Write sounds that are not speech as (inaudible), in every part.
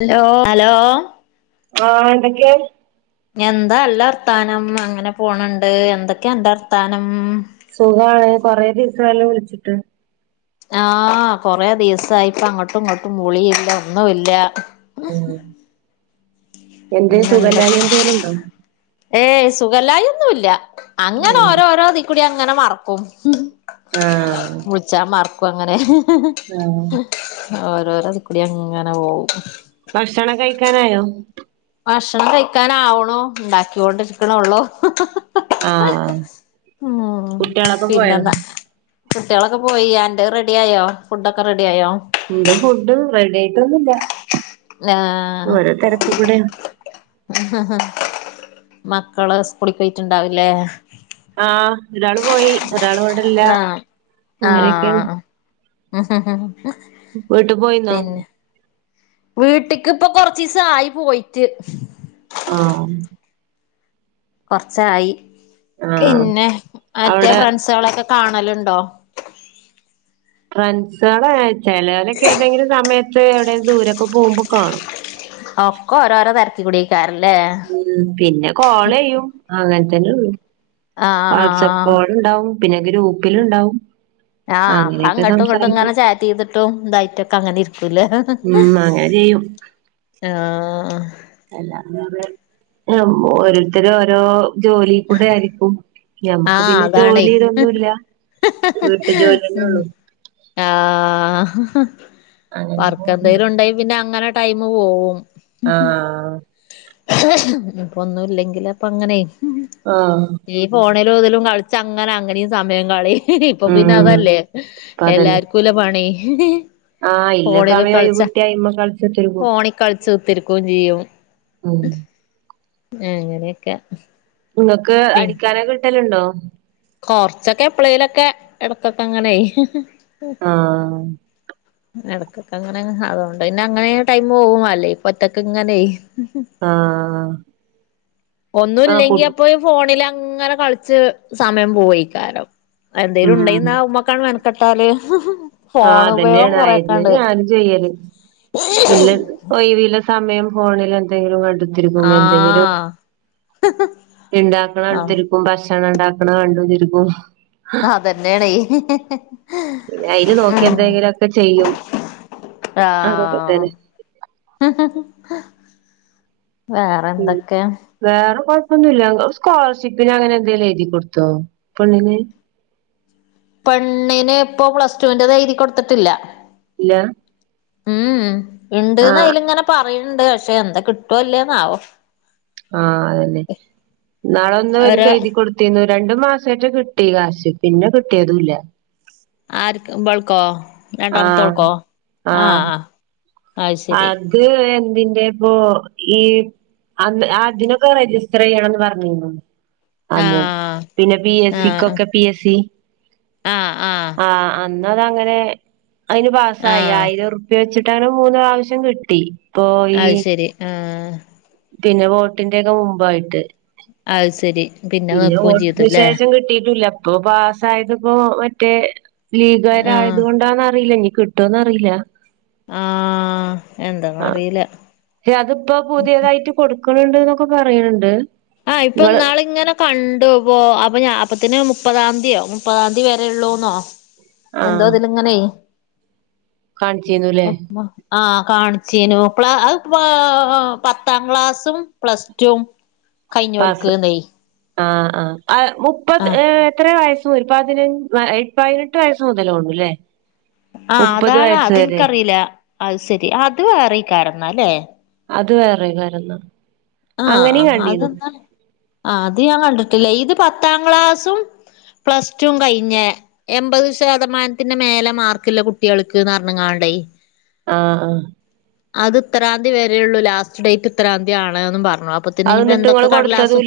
Hello hello ആഹ്എന്തൊക്കെ എന്താ അല്ല അർത്താനം അങ്ങനെ പോണണ്ട് എന്തൊക്കെയ എൻന്റെ അർത്താനം സുഖമാണ് കൊറെ ദിവസം ആയല്ലോവിളിച്ചിട്ട് ആഹ് കൊറേ ദിവസായിപ്പ അങ്ങോട്ടും ഇങ്ങോട്ടും മുളില്ല ഒന്നുംല്ല ഉ എന്തേ പിന്നെ എന്തക്ക സുഖല്ലായി എന്തേലും ഉണ്ടോ ഏ സുഖലായിന്നുല്ല അങ്ങനെ ഓരോരോ അതിക്കൂടി അങ്ങനെ മറക്കും ആഹ് മുൾച്ചാ മർക്കും അങ്ങനെ ആഹ് ഓരോര അത് കൂടി അങ്ങനെ പോകവും ഭക്ഷണം കഴിക്കാനായോ ഭക്ഷണം കഴിക്കാന ആവണോ ഉണ്ടാക്കൊണ്ടിരിക്കണള്ളൂ ആഹ് ഉ കുട്ടികളൊക്കെ പോയോ പിന്നെന്നാ കുട്ടികളൊക്കെ പോയി ആന്റെ റെഡി ആയോ ഫുഡൊക്കെ റെഡിയായോ എന്റെ ഫുഡ് റെഡി ആയിട്ടൊന്നുമില്ല നാഹ ഹ ഹ മക്കള് സ്കൂളി പോയിട്ടുണ്ടാവില്ലേ ആഹ് ഒരാള് പോയി ഒരാൾ വിടല്ല ആഹ് അങ്ങനെയൊക്കെയണ് ഹ് ഹ് ഹ് വീട്ട് പോയിന്നോ വീട്ടക്ക് ഇപ്പൊ കൊറച്ചസം ആയി പോയിട്ട് ആഹ് കൊറച്ചായി ആഹ് പിന്നെ മറ്റേ അവിടെ ഫ്രണ്ട്സുകളൊക്കെ കാണലുണ്ടോ ഫ്രണ്ട്സുകള ചെലലൊക്കെ ഏതെങ്കിലും സമയത്ത് എവിടെ ദൂരൊക്കെ പോകുമ്പോക്കെ കാണും ഒക്ക ഓരോരോ തിരക്ക കുടക്കാറല്ലേ ഉ പിന്നെ കോളയ്യും അങ്ങനെത്തന്നെ ഉള്ളു വാട്സആപ്പ് ആഹ് കോൾ ഉണ്ടാവും പിന്നെ ഗ്രൂപ്പിൽ ഉണ്ടാവും ആഹ് അപ്പൊ ങ്ങോട്ടും ഇങ്ങോട്ടും ഇങ്ങനെ ചാറ്റ് ചെയ്തിട്ടും ഇന്തായിറ്റൊക്കെങ്ങനെ ഇരിക്കൂല ഉം അങ്ങനെ ചെയ്യും ആഹ് അല്ല ഓരോരുത്തരും ഓരോ ജോലി കൂടെ ആയിരിക്കും ഞമ്മക്ക് ആഹ് പിന്നെ അതാണേ ജോലി ഇതൊന്നുല്ല വീട്ടു ഉം ജോലിയന്നള്ളൂ ആഹ് അങ്ങനെ വർക്ക പോണ്ട് എന്തെങ്കിലും ഉണ്ടായി പിന്നെ അങ്ങനെ ടൈമ് പോവും ആഹ് ഇപ്പൊന്നും ഇല്ലെങ്കിൽ അപ്പ അങ്ങനെ ആഹ് ഫോണിലുതിലും കളിച്ചങ്ങനെ അങ്ങനെയും സമയം കളീം ഇതിപ്പൊ പിന്നെ ഉം അതല്ലേ അപ്പ എല്ലാർക്കുംല്ല പണി? ആ ഇല്ല ഫോണില് സമയം ഒയ് കളിച്ച വുട്ടിയാ അയ്മെ കളിച്ചുത്തിരിക്കും. ഫോണിൽ കളിച്ച് കുത്തിരിക്കുകയും ചെയ്യും ഉം അങ്ങനെക്കെ ഇപ്പൊ ഇങ്ങക്ക് അടിക്കാനൊക്കെ കിട്ടലുണ്ടോ? കൊറച്ചൊക്കെ എപ്ലെയിലൊക്ക എടക്കൊക്കെങ്ങനയ് ആ (inaudible) എടക്കൊക്കങ്ങനെ അതുകൊണ്ട് പിന്നെ അങ്ങനെ ടൈമൂ പോകും അല്ലെങ്കി പൊറ്റക്കങ്ങനെ ആഹ് ആഹ് കു ഒന്നൂല്ലെങ്കി അപ്പൊ ഫോണിലങ്ങനെ കളിച്ച് സമയം പോവയ്ക്കാരം അ എന്തേലും ഉണ്ടെയ് ഉം ന്നാ അഹ് മ്മക്കാണ്ട് മെനക്കെട്ടാല് ആ ഫോൺ ഉപയോഗം അതന്നേണ് അയെന്നെ കൊറെക്കണ്ട് ഞാനും ചെയ്യല് ഇല്ലെന്ന് - ഒയിവില്ല സമയം ഫോണിൽ എന്തെങ്കിലും കണ്ട വരുമ്പോ എന്തെങ്കിലും ആഹ് ആഹ് ഇണ്ടാക്കണതിൽ ഉം ഭക്ഷണം ഉണ്ടാക്കണ കണ്ടൊണ്ടിരിക്കും. അതന്നേണെയ് പിന്നെ അയില് നോക്കിക്കെ എന്തേങ്കിലൊക്കെ ചെയ്യും അതൊക്കെ തന്നെ. ഉം വേറെന്തൊക്കെ? വേറെ കൊഴപ്പൊന്നുല്ല ങ്ങള് സ്കോളർഷിപ്പിന് അങ്ങനെ എന്തേലും എഴുതി കൊടുത്തോ പെണ്ണിന്? പെണ്ണിന് ഇപ്പൊ പ്ലസ്ടുവിന്റെത് എഴതി കൊടുത്തിട്ടില്ല. ഇല്ല്യ? മ്മ് ഉം ഉണ്ട്ന്ന് ആഹ് അയ്ലിങ്ങനെ പറീണ്‌ ണ്ട് പക്ഷെ എന്താ കിട്ടോ ല്ലേന്നാവോ. ആ അതന്നെ ഇന്നാളൊന്ന് ഓൽക്ക് ഒരു എഴുതി കൊടു തീന്നു രണ്ടു മാസറ്റെ കിട്ടി കാശ് പിന്നെ കിട്ടിയതൂല്ല. ആർക്ക്‌ ബൾക്കോ ആഹ് രണ്ടാമത്തോൾക്കോ? ആഹ് അയ് ശരി. ഇത് എന്തിന്റെപ്പൊ ഈ അന്ന് ആ ഇതിനൊക്കെ രജിസ്റ്റർ ചെയ്യണംന്ന് പറഞ്ഞീന്നു അതെ ആഹ് പിന്നെ പി എസ് സി ക്കൊക്കെ പി എസ് സി ആ ആ ആ അന്നതങ്ങനെ അയിന് പാസായി ആഹ് ആയിരം ഉർ പി വെച്ചിട്ടങ്ങനെ മൂന്ന് പ്രാവശ്യം കിട്ടി ഇപ്പോ ഈ അത് ശരി ആഹ് പിന്നെ വോട്ടിന്റെയൊക്കെ മുമ്പായിട്ട് അത് സരി പിന്നെ വോട്ടിന് ശേഷം കിട്ടിട്ടൂല്ല ഇപ്പൊ പാസ്സായത് പ്പൊ മറ്റേ ആഹ് ലീഗാരായത് കൊണ്ടാന്നറിയില്ല ഇഞ്ഞി കി, ട്ടോന്നറിയില്ല ആ ആ എന്താന്നറിയില്ല കൊടുക്ക്ണ്‌ ണ്ട് ന്നൊക്കെ പറയ്ണ്‌ണ്ട് ആ ഇപ്പന്നാള് ഇങ്ങനെ കണ്ടു പോ അപ്പോ ഞാ അപ്പത്തിന് മുപ്പതാംന്തീയോ മുപ്പതാംതിയതി വരെള്ളൂന്നോ എന്തോ ആഹ് ഇതിലങ്ങനെയ് കാണിച്ചിരുന്നുല്ലേ ഉം ഉം ആ കാണിച്ചീനു അത് ഇപ്പോ പത്താം ക്ലാസും പ്ലസ് ടും കൈഞ്ഞോൽക്ക് പാസ് എന്തായി ആഹ് ആഹ് അത് മുപ്പത് ഏഹ് എത്രയാ വയസ് ഒരു പതിനഞ് പതിനെട്ട് വയസ്സ് (unintelligible) ആഹ് മുപ്പത് അതാണ് വയസ്സ് അത് വരെ എനിക്കറിയില്ല അത് ശരി അത് വേറെയിക്കാരംന്നല്ലേ അത് വേറെ വരുന്ന ആഹ് ആഹ് അതന്താണ് ആഹ് അത് ഞാൻ കണ്ടിട്ടില്ല ഇത് പത്താം ക്ലാസ്സും പ്ലസ് ടും കഴിഞ്ഞ് എമ്പത് ശതമാനത്തിന്റെ മേലെ മാർക്കിള്ള കുട്ടികൾക്ക് ന്നറഞ്ഞങ്ങാണ്ടെയ് ആഹ് ആഹ് അത് ഇത്തരാന്തീ വരെയുള്ളൂ ലാസ്റ്റ് ഡേയ്റ്റ് ഇത്തരാന്തീ ആണേന്നും പറഞ്ഞു അപ്പ ത്തിനി അത് ഇപ്പ എന്നിട്ട് എന്തൊക്കെ നിങ്ങള് കടലാസ് കൊടുത്തതും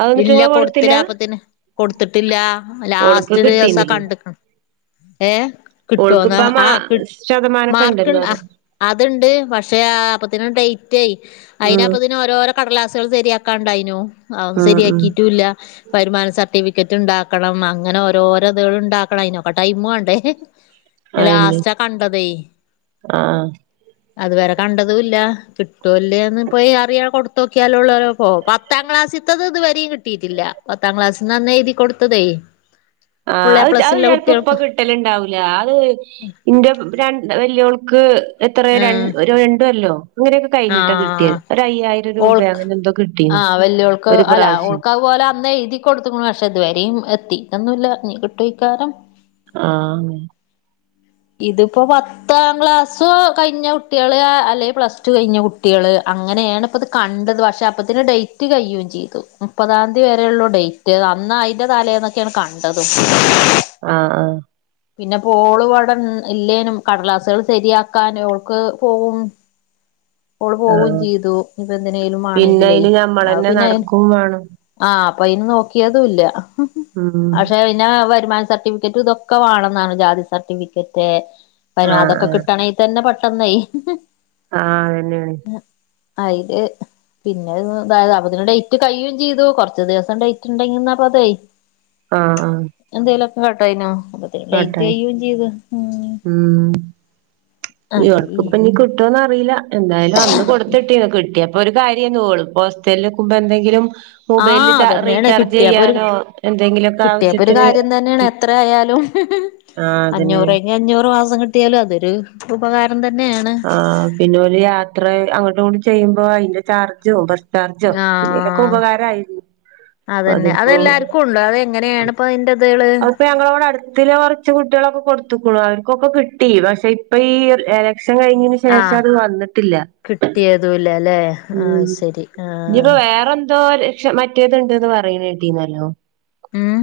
അത് എന്നിട്ട് ഇല്ല നിങ്ങള് കൊടുത്തില്ല അപ്പത്തിന് കൊടുത്തട്ടില്ല ഓൾക്ക് ലാസ്റ്റ് ദിവസാ കിട്ടീന്നില്ലേ കണ്ടിക്ക്ണ് ഏഹ് കിട്ടോന്നാ ഓൾക്കിപ്പ മാ ആഹ് കി ശതമാനൊക്കെ മാർ‌ക്കിൺ ഉണ്ടല്ലോ ആഹ് അഹ് അതിണ്ട് പക്ഷെ ആ അപ്പത്തിന് ഡെയ്റ്റെ അയിന നോരോരൊ കടലാസുകള് ശരിയാക്കാ ഇണ്ടായിന്നു അതൊന്നും ആഹ് ആഹ് ശരിയാക്കിയിട്ടും ഇല്ല വരുമാന സർട്ടിഫിക്കറ്റ് ഇണ്ടാക്കണം അങ്ങനെ ഓരോരൊ ഇതുകൾ ഇണ്ടാക്കണം അയ്നൊക്കെ ടൈമ് വേണ്ടെ അയന്നെ ലാസ്റ്റാ കണ്ടതേയ് ആഹ് അത് വരെ കണ്ടതും ഇല്ല കിട്ടോ ഇല്ലെയോന്ന് പോയി അറിയോ കൊടുത്തോക്കിയാലൊള്ളതൊ ഇപ്പോ പത്താം ക്ലാസ്സിത്തത് ഇത് വരെയും കിട്ടിയിട്ടില്ല പത്താം ക്ലാസ്സീന്നന്ന് എഴുതി കൊടുത്തതേ ആഹ് ഫുൾ എ അത് ചെ പ്ലസ് അത്‌ ഉള്ള ചെലപ്പോ ഇപ്പൊ കുട്ടികൾക്ക് കി ട്ടലിണ്ടാവൂല്ല അത് ഇന്റെ രണ്ട് വല്ല്യവൾക്ക് എത്രെയാ ര ഒര് രണ്ട് കൊല്ലോ അങ്ങനെയൊക്കെ ആ കഴിഞ്ഞിട്ടാ കിട്ടിയത് ആ ഒരു അയ്യായിരം രൂപയോ ഓൾക്ക് അങ്ങനെ എന്തോ കിട്ടി ഒരു പ്രാവശ്യം ക്കതുപോലെ അന്ന് എഴുതി കൊടുത്തുക്ക്ണു പക്ഷെ ഇതുവരെയും എത്തിയിട്ടൊന്നുല്ല ഇനി കിട്ടോയിക്കാരം ആഹ് ഇതിപ്പൊ പത്താം ക്ലാസ് കഴിഞ്ഞ കുട്ടികള് അല്ലെ പ്ലസ് ടു കഴിഞ്ഞ കു ട്ടിയള് അങ്ങനേണ് ഇപ്പിത് കണ്ടത് പക്ഷെ അപ്പത്തിന് ഡേയ്റ്റ് കഴിയുവേം ചെയ്ത് മുപ്പതാംന്തി വരെയുള്ളൂ ഡേയ് റ്റ് അന്ന് അയിന്റെ തലേന്നൊക്കെയാണ് കണ്ടതും ആഹ് ആഹ് പിന്നെ ഇപ്പോള് ഇവടെ ഇല്ലേനും കടലാസുകള് ശരിയാക്കാനും ഓൾക്ക് പോകും ഓള് പോകും ആഹ് ചെയ്തു ഇപ്പ എന്തിനെലും പിന്നെ വാണങ്കിലെയ് അയിന് അപ്പൊ ഞമ്മളന്നെ പിന്നെ നടക്കും വേണം ആഹ് അപ്പൊ അയ്ന് നോക്കിയതു ഇല്ല ഉം പക്ഷെ പിന്നാ വരുമാന സർട്ടിഫിക്കറ്റ് ഇതൊക്കെ വേണന്ന് പറഞ്ഞു ജാതി സർട്ടിഫിക്കറ്റ് പരും ആഹ് അതൊക്കെ ആഹ് കിട്ടണെ തന്നെ പെട്ടെന്നെയ് ആഹ് അതന്നെ അയില് പിന്നെ ഇതായത് അപ്പത്തിന് ഡേറ്റ് കഴിയും ചെയ്തു കൊർച്ച് ദിവസം ഡേറ്റിണ്ടെങ്കിന്നപ്പ അതേ ആഹ് ആഹ് എന്തേലൊക്കെ കേട്ടായിനോ അപ്പത്തിന് ഡെയ്റ്റ് കാട്ടാന് കഴിയേം ചെയ്ത് ഉം ഉം അതെ വർ‌ക്കിപ്പിഞ്ഞി കിട്ടോന്നറിയില്ല എന്തായാലും അന്ന് കൊടുത്തിട്ടീന്ന് കിട്ടിയപ്പൊ ഒരു കാര്യന്നു ഓളിപ്പ ഹോസ്റ്റൽല് നിക്കുമ്പ എന്തെങ്കിലും മൊബൈലിൽ ആഹ് ചാ അതന്നെണ് റീചാർജ് കിട്ടിയപ്പൊരു ചെയ്യാനോ എന്തെങ്കിലുമൊക്കെ കിട്ടിയപ്പൊ ഒരു ആവശ്യത്തിന് കാര്യം തന്നെയാണ് എത്ര ആയാലും ആഹ് അതന്നെ അഞ്ഞൂറെങ്കി അഞ്ഞൂറ് മാസം കിട്ടിയാലും അതൊരു ഉപകാരം തന്നേണ് പിന്നൊരു യാത്ര അങ്ങട്ടും ഇങ്ങട്ടും ചെയ്യുമ്പോ അയിന്റെ ചാർജും ഭ (unintelligible) പിന്നലൊക്കെ ആഹ് ഉപകാരയിരുന്നു പ്പൊ അത്പ്പോ അങ്ങനെയാണ് ഇപ്പ അയിന്റെതള് അയ്പ്പൊ ഞങ്ങളോട അടുത്തിലാ വർ ന്റ് കുട്ടെളൊക്കെ കൊടുത്തക്കുന്നു അവർക്കൊക്കെ കിട്ടി പക്ഷെ ഇപ്പൊ ഈ എലക്ഷൻ കഴിഞി ശേഷം അത് വന്നിട്ടില്ല കിട്ടിയതുല്ലല്ലെ ആഹ് ശരി ആഹ് ഇനിപ്പോ വേറെന്തോര് ക്ഷ മറ്റേത്ണ്ട്ന്ന് പറിണെട്ടിന്നല്ലോ ഉം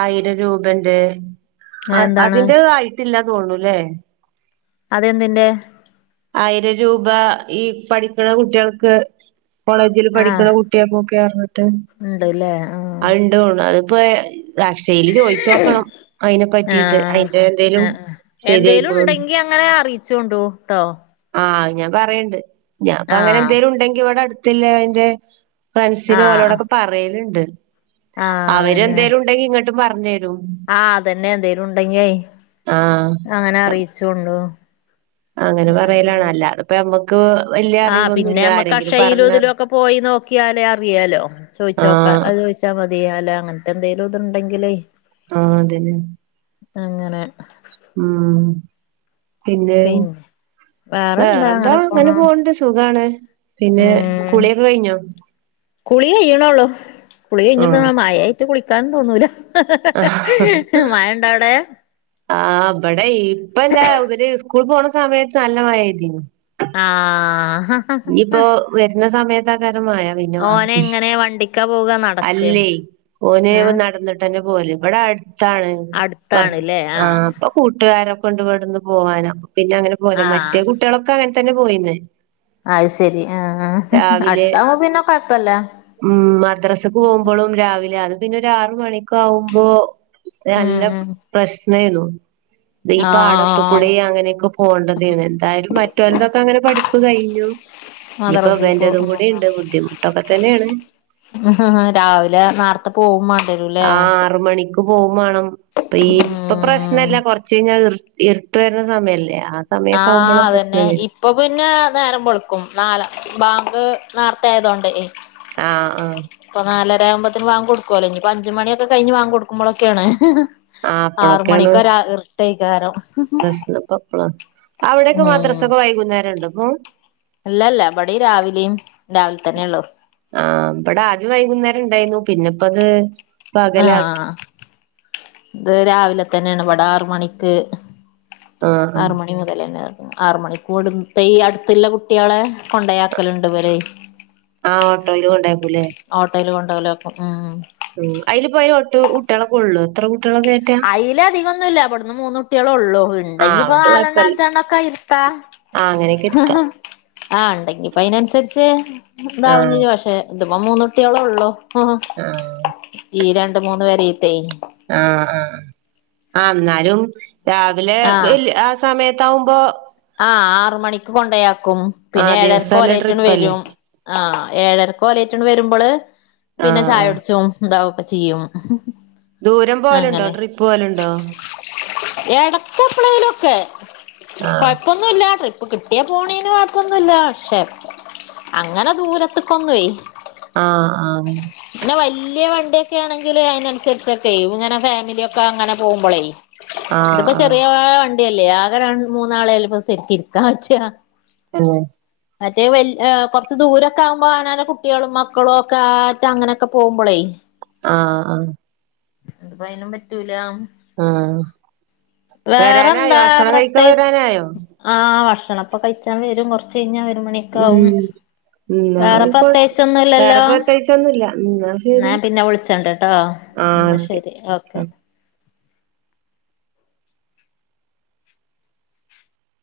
ആയിരം രൂപന്റെ ആ അതെന്താണ് അതിന്റെ ആയിട്ടില്ല തോന്നൂല്ലേ അതെന്തിന്റെ ആയിരം രൂപ ഈ പഠിക്ണ കുട്ടെൾക്ക് കോളേജിൽ പഠിക്ക്ണ കു ട്ടിക്കൊക്കെ പറഞ്ട്ട് ഇണ്ട്ല്ലേ ആഹ് അഹ് ഇണ്ട് തൊന്ന്ണ് അയ്പ്പോ അക്ഷയ്ല് ചോയ് ചൊയ്ച്ച് നേക്കണം അയിനെ പറ്റിട്ട് ആഹ് അയിന്റെ എന്തേലും ശരിയായിക്ണോന്ന് ഇങ്ങള് അറിയിച്ചൊണ്ടു ട്ടോ ആഹ് അയ് ഞാൻ പറയണ്ട് ഞാൻ ഇപ്പ അങ്ങനെ ആഹ് എന്തേിലും ഉണ്ടെങ്കി ഇവടെ അടുത്തിലെന്റെ ഫ്രൻസിനോ ആഹ് ഒലോടൊക്കെ പറയല്ണ്ട് ആഹ് അവര് അതന്നെ എന്തോലും ഉണ്ടെങ്കിൽ ഇങ്ങട്ടും പറഞ് തരും ആഹ് അതന്നെ എന്തേലും ഉണ്ടെങ്കിൽ ആഹ് അങ്ങനെ അറിചൊണ്ടു അങ്ങനെ പറയലാണ് അല്ലാതെപ്പോ ആഹ് പിന്നെ നമ്മക്ക് ആരെങ്കിലും അക്ഷയിലും പറഞ്ഞ ഇതിലൊക്കെ പോയി നോക്കിയാലേ അറിയാലോ ചോദിച്ചോക്കാ ആഹ് അഹ് ചോദിച്ചാൽ മതിയൊ അല്ല അങ്ങനത്തെ എന്തേലും ഇത് ഇണ്ടെങ്കില് ആഹ് അതന്നെ അങ്ങനെ ആഹ് പിന്നെ വേറെന്താ വേറെന്തോ അങ്ങനെ പോണു പോക്ണ്ട് സുഖാണ് പിന്നെ ഉം കുളിയൊക്കെ കഴിഞ്ഞോ കുളി കഴിയണോള്ളൂ കുളി കഴിഞ്ഞിട്ട് ആഹ് മായ കുളിക്കാന്ന് തോന്നൂല മായ ഇണ്ടേ അവിടെ ആ ഇബടെ ഇപ്പല്ല ഇവര് സ്കൂൾ പോണ സമയത്തല്ല നല്ല മയ പെയ്തീനി ആഹ് ഇപ്പോ വർന്ന സമയത്തയ്കാരം മയ അയിന്റെ ഓനെ വാക്കി എങ്ങനെ വണ്ടിക്കാ പോക നടക്കെ അല്ലയ് ഓന് ആഹ് നടന്ന്ട്ട് ട്ടെന്നെ പോവല് ഇവ്ടെ അടുത്താണ് കൊർ അടുത്താണ്ല്ലേ ആ ആഹ് അപ്പം പ്പോ കൂട്ടുകാരൊക്കെ ഇണ്ട് ഇവടന്ന് പോവൻ പിന്നെ അങ്ങനെ പോവലാ ആഹ് മറ്റേ കുട്ടികളൊക്കെ അങ്ങനെ തന്നെ പോയിന്ന് അഹ് ശരി ആ ആ രാവിലെ അടുത്താവുബൊ പിന്നെ കൊഴപ്പല്ല ഉം മദ്രാസക്ക് പോകുമ്പോളും രാവിലെ അത് പിന്നെ ഒരാറുമണിക്കവുമ്പോ ഉം നല്ല ഉം പ്രശ്നെയ്ന്നു ഈ ആഹ് പാടത്കൂടി അങ്ങനെയൊക്കെ പോണ്ടതെയ്ന്നു എന്തായാലും മറ്റോർതതൊക്കെ അങ്ങനെ പഠിപ്പ് കഴിഞ്ഞു ഇഞ്ഞ് ഇപ്പൊ മദ്രസി പോ ഇവന്റെതും കൂടി ഇണ്ട് ബുദ്ധിമുട്ടൊക്കെ തന്നെയാണ് രാവിലെ നാർ ത്തെ പോവും മാണ്ടിവരുല്ലേ ആഹ് ആറ് മണിക്ക് പോവും വാണം ഇപ്പ ഈ ഇപ്പൊ ഉം പ്രശ്നല്ല കൊറച്ച് കയ്ഞ്ഞാ ഇർ ഇർട്ട് വര്ന്ന സമയല്ലേ ആ സമയൊക്കാ ആഹ് അവുമ്പളാ അതന്നെ പ്രശ്നം വര ഇപ്പൊ പിന്നേ നേരം വെളുക്കും നാല ബാങ്ക് നേർത്തെ ആയതോണ്ടേ ആഹ് ആഹ് ഇപ്പൊ നാലരാവുമ്പത്തിന് വാങ്കൊട്ക്കോലോ ഇഞ്പ്പ അഞ്ച് മണി ഒക്കെ കഴിഞ്ഞ് വാങ്കൊട്ക്കുമ്പൊളെക്കേണ് ആഹ് ആറ് മണിക്കരാ ഇർട്ടേക്കാരം ക്ലഷ്ണപ്പപ്പെളാ അവിടെക്കെ മദ്രസൊക്കെ വൈകുന്നേരണ്ടൊപ്പം അല്ലല്ല ഇവടീം രാവിലിം രാവിൽ തന്നെ ഉള്ളു ആഹ് ഇവടെ ആദ്യം വൈകുന്നേരം ഇണ്ടായിന്നു പിന്നെപ്പത് പകലാക്കി. ആഹ് ഇത് രാവിലെ തന്നേണ് ഇവിടെ ആറ് മണിക്ക് ആഹ് ആഹ് ആറ് മണി മുതലന്നെ ആറ് മണിക്കൂടുത്തെ ഈ അട്ത്ത്ള്ള കുട്ട്യേളെ കൊണ്ടയാക്കല്ണ്ട് ഇവരയ് ആഹ് ഓട്ടോയില് കൊണ്ടാക്കൂല്ലേ. ഓട്ടേല് കൊണ്ടവലാപ്പൊ ഉം ഉം അയില് പോയാ ഒട്ട് കുട്ട്യേളെ കൊള്ളോ എത്ര കുട്ട്യേളെ കേറ്റാ അയിലധികൊന്നുല്ല ഇവട്ന്ന് മൂന്നുട്ട്യേളൊള്ളൂ ആഹ് ഇണ്ടെങ്കിപ്പൊ അതോണ്ട് നാലെണ്ണം കൊഴപ്പല്ല. അഞ്ചെണ്ണൊക്കെ ഇര്ത്താ ആഹ് അങ്ങനെക്കെ ഇരിക്ക ആഹ് ഇണ്ടെങ്കിപ്പയിനൻസരിച്ച് ഇതാവും ആഹ് ചിയ്യ പക്ഷെ ഇത്പൊ മൂന്ന്ട്ട്യേളൊള്ളൂ ആഹ് ഈ രണ്ട് മൂന്ന് പെരെത്തേയ് ആഹ് ആഹ്‌ ആഹ് ഇന്നാലും രാവിലേ ആഹ് ബല് ആസ് സമയത്താവുമ്പോ ആഹ് ആറ് മണിക്ക് കൊണ്ടയാക്കും ആ പിന്നെ ഏഴരക്ക് ദിവസല്ല ഓലേയിറ്റ്ണ്ട് ട്രിപ്പല്ലേ വരും ആഹ് ഏഴരക്കോലേയ്റ്റ്ണ്ട് വരുമ്പള് ആഹ് പിന്നെ ആഹ് ചായുടിച്ചും ഇതാവൊക്കെ ചിയ്യും ദൂരം പോവല്ണ്ടോ ട്രിപ്പ് പോവല്ണ്ടോ എടക്ക് എപ്പളേലൊക്കേ ആഹ് കൊയപ്പൊന്നുല്ല ട്രിപ്പ് കിട്ട്യാ പോണേന് കൊയപ്പൊന്നുല്ല പക്ഷെ അങ്ങനെ ദൂരത്ത്ക്കൊന്നൊയ് ആഹ് ആഹ് പിന്നെ വല്ല്യെ വണ്ട്യൊക്കേണെങ്കില് അയിനൻസരിച്ചൊക്കേവും ഇങ്ങനെ ഫാമിലി ഒക്കെ അങ്ങനെ പോവുമ്പളയ് ആഹ് ഇത്പ്പോ ആഹ് ചെറിയ വണ്ടിയല്ലേ ആകെ രൺ മൂന്നാളേയെല്ലപ്പത് സരിക്ക് ഇരിക്കാൻ പറ്റാ ഏഹ് മറ്റേത് വൽ ഏ കൊറച്ച് ദൂരൊക്കെ ആവുമ്പോ അവനാന്റെ കുട്ട്യേളും മക്കളൊക്കെ ആ ച്ച അങ്ങനൊക്കെ പോവുമ്പളേയ് ആഹ് ആഹ് അത്പ്പയ്നും പറ്റൂലാ ആഹ് വരാനായോ വേറെന്താ ഭക്ഷണം കഴിക്കാൻ പ്രത്യേകിച്ച് വരാനായോ ആഹ് ഭക്ഷണപ്പൊ കയിച്ചാ വരും കൊറച്ചയിഞ്ഞാ ഒര് മണി ഉം എന്നാ വേറെ ആയിക്കോട്ടെ പ്രത്യേകിച്ചൊന്നുംല്ലല്ലോ വേറെ പ്രത്യേകിച്ചൊന്നുല്ല എന്നാ ഇന്നാ ശരി ഞാൻ പിന്നെ വിളിച്ചണ്ട്ട്ടോ ആഹ് ഇന്നാ ഓക്കെ ശെരി ഓക്കെ ആ.